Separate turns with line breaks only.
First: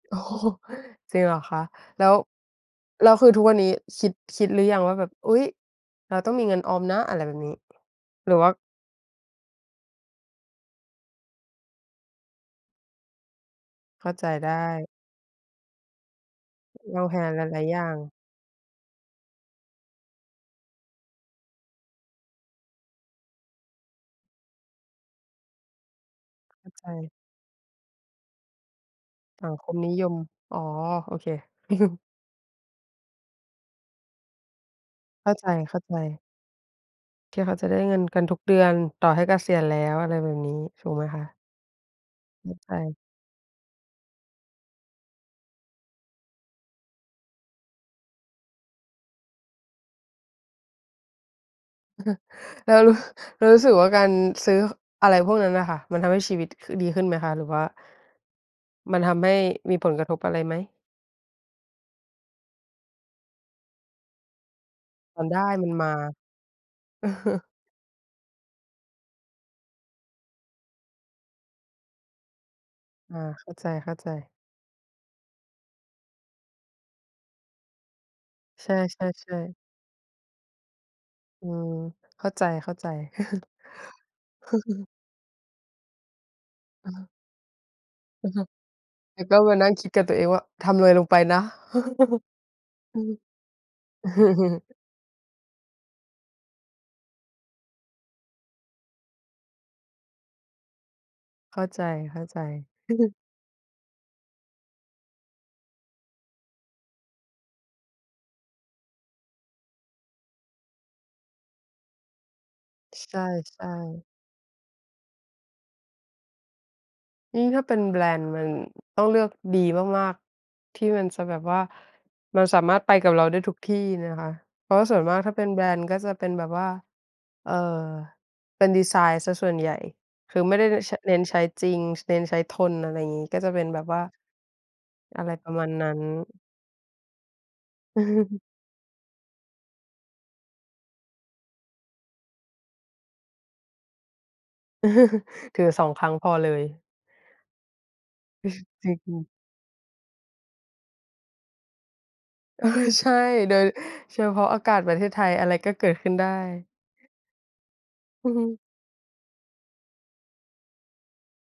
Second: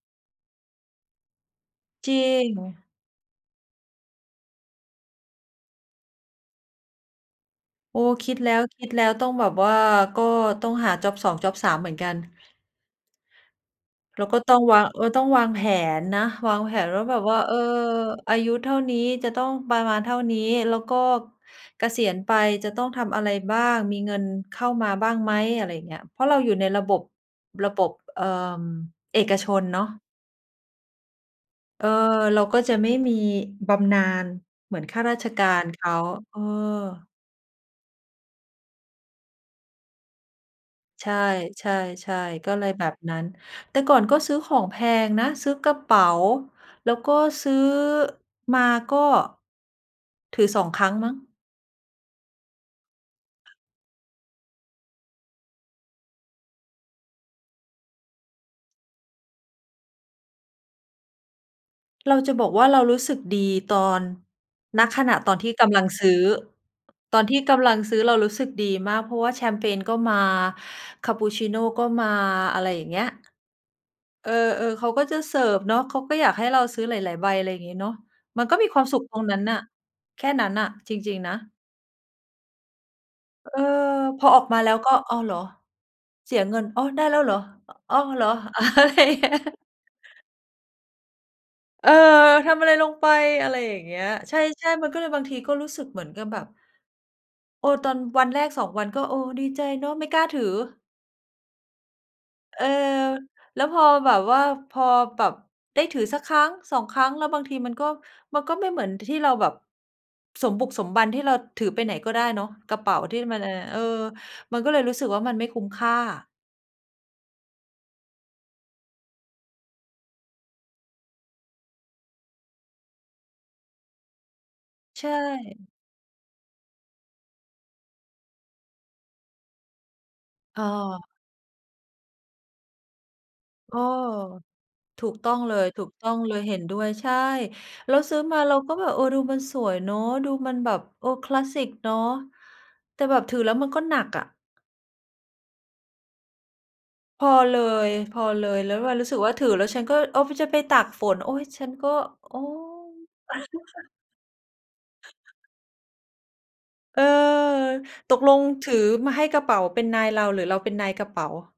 โอ้โฮ จริงเหรอคะ แล
จ
้ว
ริง
แล้วคือทุกวันนี้คิด คิดหรือยังว่าแบบ อุ๊ย เราต้องมีเงินออมนะอะไรแบบนี้
โอ้ ค
หร
ิ
ื
ด
อว
แ
่
ล
า
้ว คิดแล้วต้องแบบว่าก็ต้องหาจ็อบ 2 จ็อบ 3 เหมือนกัน
เข้า
เร
ใ
า
จ
ก็
ได
ต้องวา
้
ง ก็ต้องวางแผนนะ วางแผน
เร
ว่
า
า
แ
แ
ห
บ
่
บว่า
ห
เออ
ลาย ๆ อย่าง
อายุเท่านี้จะต้องประมาณเท่านี้ แล้วก็เกษียณไปจะต้องทำอะไรบ้าง มีเงินเข้ามาบ้างไหม อะไรอย่างเงี้ย เพราะเราอยู่ใ
เ
น
ข้า
ร
ใ
ะบบ
จ
ระบบ เอ่อ เอก
ส
ช
ัง
น
คม
เนาะ
นิยม อ๋อ โอเค
เออ เราก็จะไม่มีบำนาญเหมือนข้ารา
เ
ช
ข้า
ก
ใ
ารเขา
จ ๆ
เออ
ที่เขาจะได้เงินกันทุกเดือน ต่อให้เกษียณแล้วอะไรแบบนี้ ถูกไหม
ใช
คะ?
่ ๆ ๆ
ไ
ก
ม
็
่
เล
ไ
ย
ป
แบบนั้น แต่ก่อนก็ซื้อของแพงนะ ซื้อกระเป๋าแล้วก็ซื้อมาก็ถือ 2 ครั้งมั้ง
แล้วรู้ แล้วรู้สึกว่าการซื้ออะไรพวกนั้นน่ะค่ะ มันทำให้ชีวิตดีขึ้นไหมคะ? หรือว่า มันทำให้มีผลกระทบอะไรไหม?
เราจะบอกว่า เรารู้สึกดีตอน ณ ขณะ
มัน
ต
ไ
อ
ด
นท
้
ี่ก
มัน
ำลั
ม
ง
า
ซื้อ ตอนที่กำลังซื้อเรารู้สึกดีมาก เพราะว่าแชมเปญก็มาคัปปุชชีโนก็มา อะไรอย่างเงี้ย
อา เข้าใจ ๆ
เออ ๆ เขาก็จะเสิร์ฟเนาะ เขาก็อยากให้เราซื้อหลาย ๆ ใบ อะไรอย่างงี้เนาะ มันก็ม
ใช
ีความสุขตรงน
่
ั้น
ๆ
น
ๆ
่ะ แค่นั้นน่ะจริง ๆ นะ
อืม เข้าใจ
เออ พออ
ๆ
อกมาแล้วก็ "อ้าวเหรอ เสียเงิน อ้อ
อื
ได้
อ
แล้วเหรอ อ้อ เหรอ"
แล้วก็มานั่งคิดกับตัวเองว่าทำอะไรลงไปนะ
เออ ทำอะไรลงไป อะไรอย่างเงี้ย ใช่ ๆ มันก็เลยบางทีก็รู้สึกเหมือนกับแบบ โอ้ ตอนวันแรก 2 วัน ก็ดีใจเนาะ ไม่กล้าถือ
เข้าใจ
เออ
ๆ
แล้วพอแบบว่า พอแบบได้ถือสัก1-2 ครั้ง แล้วบางทีมันก็ มันก็ไม่เหมือนที่เราแบบสมบุกสมบันที่เราถือไปไหนก็ได้เนาะ กระเป๋า
ใ
ท
ช
ี่มันอันเนี้ย
่
เออ
ๆ
มันก็เลยรู้สึกว่ามันไม่คุ้มค่า
อือ ถ้าเป็นแบรนด์มันต้องเลือกดีมาก ๆ ที่มันจะแบบว่า มันสามารถไปกับเราได้ทุกที่นะคะ เพราะว่าส่ว
ใ
น
ช
มากถ้าเป็นแบ
่
รนด์ก็จะเป็นแบบว่า เอ่อ เป็นดิไซน์เสียส่วนใหญ่ คือไม่
อ
ไ
๋
ด้ ช
อ
เน้นใช้จริง เน้นใช้ทนอะไรอย่างงี้ ก็จะเป็น
เอ
แบ
อ
บว่า
ถูก
อะ
ต
ไร
้อง
ป
เ
ร
ล
ะมาณนั้น
ย ๆ เห็นด้วย ใช่ แล้วซื้อมาเราก็แบบ เออ ดูมันสวยเนาะ ดูมันแบบคลาสสิกเนาะ แต่แบบถือแล้วมันก็หนักอะ
ถือ 2 ครั้งพอเลย
พอเลย ๆ แล้วเ
จ
ว
ร
ล
ิ
ารู้สึก
ง
ว่าถือแล้วฉันก็ อ้อ จะไปตกฝน โอ๊ย ฉันก็ โอ๊
เออ
ย
ใช่ โดยเฉพาะอากาศประเทศไทย อะไรก็เกิดขึ้นได้
เออ ตก
อื
ล
อฮ
ง
ึ
ถือมาให้กระเป๋าเป็นนายเราหรือเราเป็นนายกระเป๋า